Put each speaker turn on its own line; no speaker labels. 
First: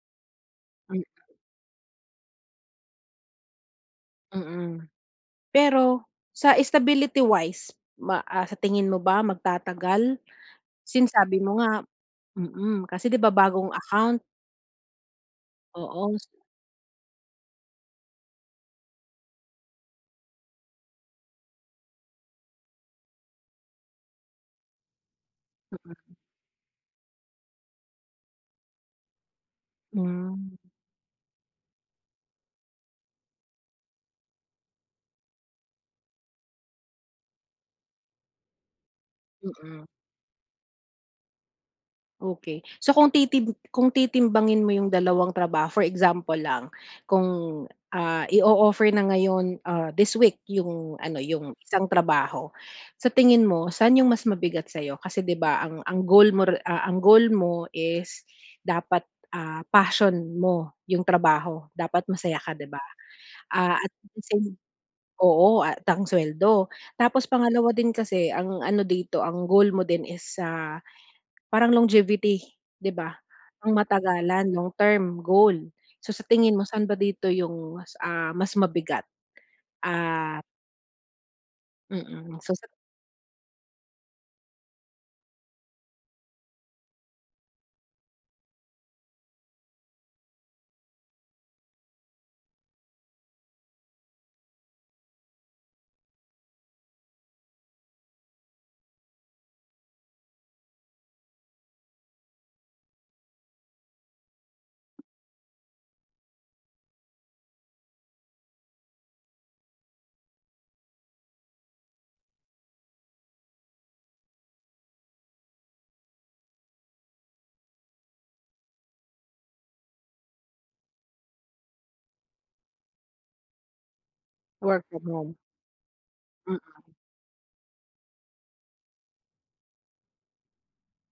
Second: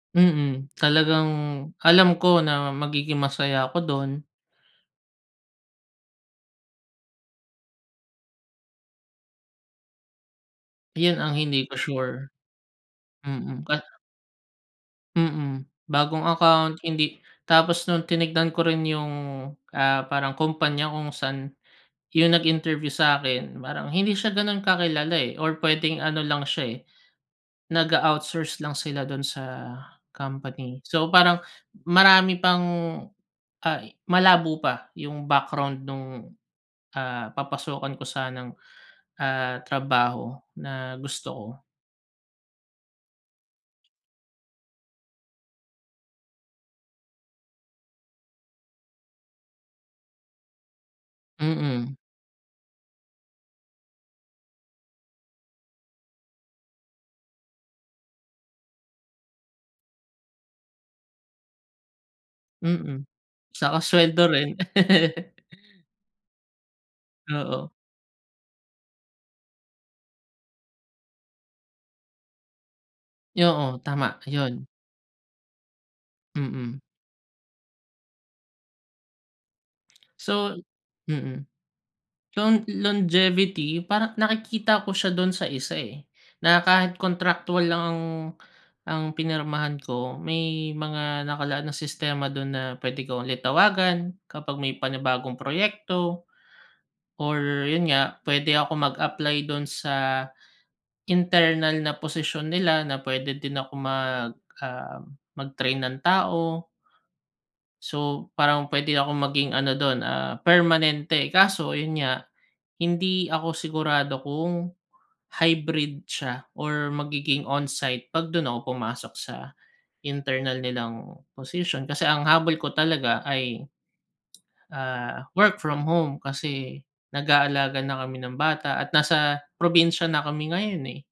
Mhm,
Mm.
talagang alam ko na magiging masaya ako do'n.
Mm. Pero, sa stability wise ma ah, sa tingin mo ba magtatagal? Since,
Yun, ang
sabi mo
hindi ko
nga,
sure.
mm kasi 'di ba
Mm.
bagong
Ka
account.
Mm,
Oo
bagong
s.
account. Hindi Tapos nung tinignan ko rin yung, ah, parang, kumpanya kung saan yung nag-interview sa'kin, parang, hindi siya ganun kakilala eh, or pwedeng
Mhm.
ano lang siya, eh, nag-a outsource lang sila dun sa
Hmm.
company. So parang, marami pang, ah malabo pa yung background nung, ah, papasukan ko sanang, ah,
Mm.
trabaho na gusto ko.
Okey, so kung titim kung titimbangin mo yung dalawang trabaho, for example lang kung ah, i-o-offer na ngayon, ah, this week yung ano, yung isang
Mm.
trabaho. Sa tingin mo, saan yung mas mabigat sa'yo kasi di ba ang ang goal mo re ang goal mo is dapat, ah, passion mo yung trabaho, dapat masaya ka, di ba?
Mm, saka
Ah, at
sweldo
same
rin.
oo at ang suweldo. Tapos
Oo.
pangalawa din kasi ang ano dito, ang goal mo din is, ah, parang longevity, di ba? Pang
Yo-o. Tama.
matagalan,
Yun.
long term goal. So, sa tingin mo,
Mm.
saan ba dito yung mas, ah, mas mabigat? Ah
So, mm.
Mm,
Lo
so sat
longevity parang nakikita ko siya do'n sa isa eh, na kahit contractual lang ang ang pinirmahan ko, may mga nakalaan na sistema do'n na pwede ko ulit tawagan kapag may panibagong proyekto, or yun nga pwede ako mag-apply do'n sa internal na posisyon nila na pwede din ako mag, ah, mag-train ng tao. So, parang pwede akong maging ano do'n, ah, permanente. Kaso yun nga, hindi ako sigurado kung, hybrid siya or magiging on-site, 'pag dun ako pumasok sa internal nilang posisyon, kasi ang habol ko talaga ay,
Work from
ah,
home.
work from home kasi
Mm.
nag-aalaga na kami ng bata at nasa probinsya na kami ngayon, eh.